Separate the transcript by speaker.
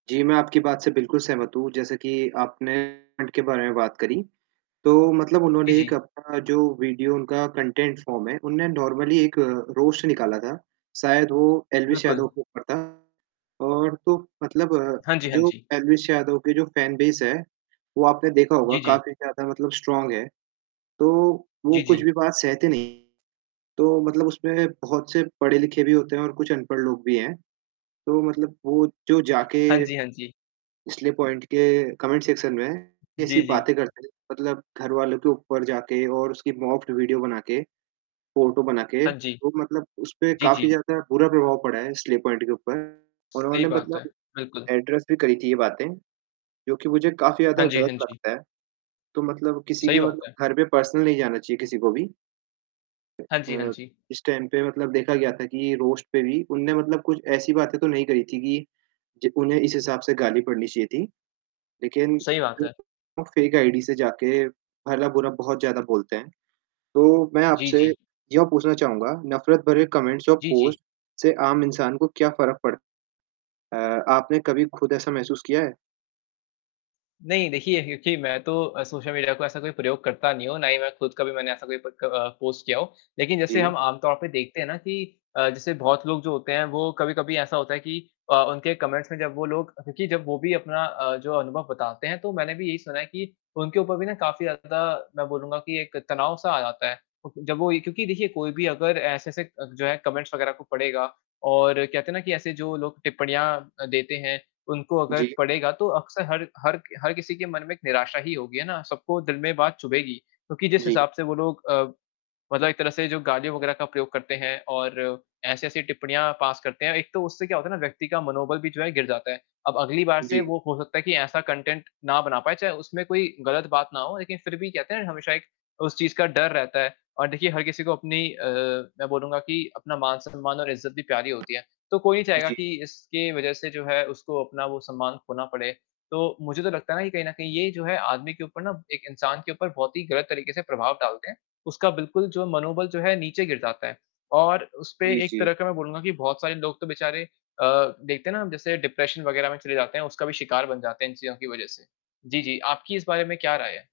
Speaker 1: जी, मैं आपकी बात से बिल्कुल सहमत हूँ, जैसे कि आपने पॉइंट के बारे में बात करी, तो मतलब
Speaker 2: जी,
Speaker 1: उन्होंने एक
Speaker 2: जी।
Speaker 1: अपना जो वीडियो उनका कंटेंट फ़ॉर्म है, उन्होंनें नॉर्मली एक अ, रोस्ट निकाला था। शायद वो एलवीश
Speaker 2: बिल्कुल।
Speaker 1: यादव के ऊपर था और तो मतलब अ,
Speaker 2: हाँ जी, हाँ
Speaker 1: जो
Speaker 2: जी।
Speaker 1: एलवीश यादव के जो फैन बेस है, वो आपने देखा होगा
Speaker 2: जी, जी।
Speaker 1: काफ़ी ज़्यादा मतलब स्ट्रॉन्ग है तो, वो
Speaker 2: जी,
Speaker 1: कुछ
Speaker 2: जी।
Speaker 1: भी बात सहते नहीं हैं, तो मतलब उसपे बहुत से पढ़े लिखे भी होते हैं और कुछ अनपढ़ लोग भी हैं। तो मतलब वो जो
Speaker 2: हाँ
Speaker 1: जाके,
Speaker 2: जी, हाँ जी।
Speaker 1: स्ले पॉइंट के कमेंट सेक्शन में ऐसी
Speaker 2: जी, जी।
Speaker 1: बातें करते हैं, मतलब घरवालों के ऊपर जाके और उसकी मॉक्ड वीडियो बना के, फ़ोटो बना के
Speaker 2: हाँ जी।
Speaker 1: वो मतलब उसपे
Speaker 2: जी,
Speaker 1: काफ़ी
Speaker 2: जी।
Speaker 1: ज़्यादा बुरा प्रभाव पड़ा है स्ले पॉइंट के ऊपर।
Speaker 2: सही
Speaker 1: उन्होंने
Speaker 2: बात है।
Speaker 1: मतलब
Speaker 2: बिल्कुल।
Speaker 1: एड्रेस भी करी थी ये बातें, जो कि मुझे काफ़ी
Speaker 2: हाँ
Speaker 1: ज़्यादा
Speaker 2: जी,
Speaker 1: ग़लत
Speaker 2: हाँ जी।
Speaker 1: लगता है। तो मतलब किसी
Speaker 2: सही
Speaker 1: के
Speaker 2: बात है।
Speaker 1: मतलब घर पे पर्सनल नहीं जाना चाहिए, किसी को भी
Speaker 2: हाँ जी, हाँ
Speaker 1: अ,
Speaker 2: जी।
Speaker 1: इस टाइम पे मतलब देखा गया था कि रोस्ट पे भी उन्होंने मतलब कुछ ऐसी बातें तो नहीं करी थी कि जी, उन्हें इस हिसाब से गाली पड़नी चाहिए थी। लेक़िन
Speaker 2: सही बात
Speaker 1: जो
Speaker 2: है।
Speaker 1: लोग फ़ेक आईडी से जाके भला बुरा बहुत ज़्यादा बोलते हैं, तो मैं
Speaker 2: जी,
Speaker 1: आपसे
Speaker 2: जी।
Speaker 1: यह पूछना चाहूँगा, नफ़रत भरे कमेंट्स और
Speaker 2: जी, जी।
Speaker 1: पोस्ट से आम इंसान को क्या फ़र्क पड़ता है? अ, आपने कभी ख़ुद ऐसा महसूस किया है?
Speaker 2: नहीं, देखिए क्योंकि मैं तो अ, सोशल मीडिया को ऐसा कोई प्रयोग करता नहीं हूँ, ना ही मैं ख़ुद कभी मैंने ऐसा कोई प क अ, पोस्ट किया हो। लेक़िन जैसे
Speaker 1: जी।
Speaker 2: हम आम तौर पे देखते हैं ना कि अ, जैसे बहुत लोग जो होते हैं वो कभी-कभी ऐसा होता है कि अ, उनके कमेंट्स में जब वो लोग क्योंकि जब वो भी अपना अ, जो अनुभव बताते हैं, तो मैंने भी यही सुना है कि उनके ऊपर भी ना काफ़ी ज़्यादा मैं बोलूँगा कि एक तनाव-सा आ जाता है और फिर जब वो क्योंकि देखिए कोई भी अगर ऐसे से अ, जो है कमेंट्स वग़ैरह को पढ़ेगा और कहते हैं ना कि ऐसे जो लोग टिप्पणियाँ अ, देते हैं उनको अगर
Speaker 1: जी।
Speaker 2: पड़ेगा, तो अक्सर हर हर क हर किसी के मन में एक निराशा ही होगी, है ना? सबको दिल में बात चुभेगी, क्योंकि जिस
Speaker 1: जी।
Speaker 2: हिसाब से वो लोग अ, मतलब एक तरह से जो गाली वग़ैरह का प्रयोग करते हैं, और ऐसी-ऐसी टिप्पणियाँ पास करते हैं, एक तो उससे क्या होता है ना व्यक्ति का मनोबल भी जो है गिर जाता है। अब अगली बार से
Speaker 1: जी।
Speaker 2: वो हो सकता है कि ऐसा कंटेंट ना बना पाए, चाहे उसमें कोई ग़लत बात ना हो, लेक़िन फ़िर भी कहते हैं ना हमेशा एक उस चीज़ का डर रहता है। और देखिए, हर किसी को अपनी अ, मैं बोलूँगा कि अपना मान-सम्मान और इज़्ज़त भी प्यारी होती है, तो कोई नहीं चाहेगा
Speaker 1: जी।
Speaker 2: कि इसके वजह से जो है, उसको अपना वो सम्मान खोना पड़े। तो मुझे तो लगता है ना कि कहीं न कहीं ये जो है आदमी के ऊपर ना एक इंसान के ऊपर बहुत ही ग़लत तरीक़े से प्रभाव डालते हैं, उसका बिल्कुल जो मनोबल जो है नीचे गिर जाता है। और उसपे
Speaker 1: जी,
Speaker 2: एक
Speaker 1: जी।
Speaker 2: तरह का मैं बोलूँगा कि बहुत सारे लोग तो बेचारे अ, देखते हैं ना जैसे डिप्रेशन वग़ैरह में चले जाते हैं, उसका भी शिकार बन जाते हैं इन चीज़ों की वजह से। जी, जी। आपकी इस बारे में क्या राय है?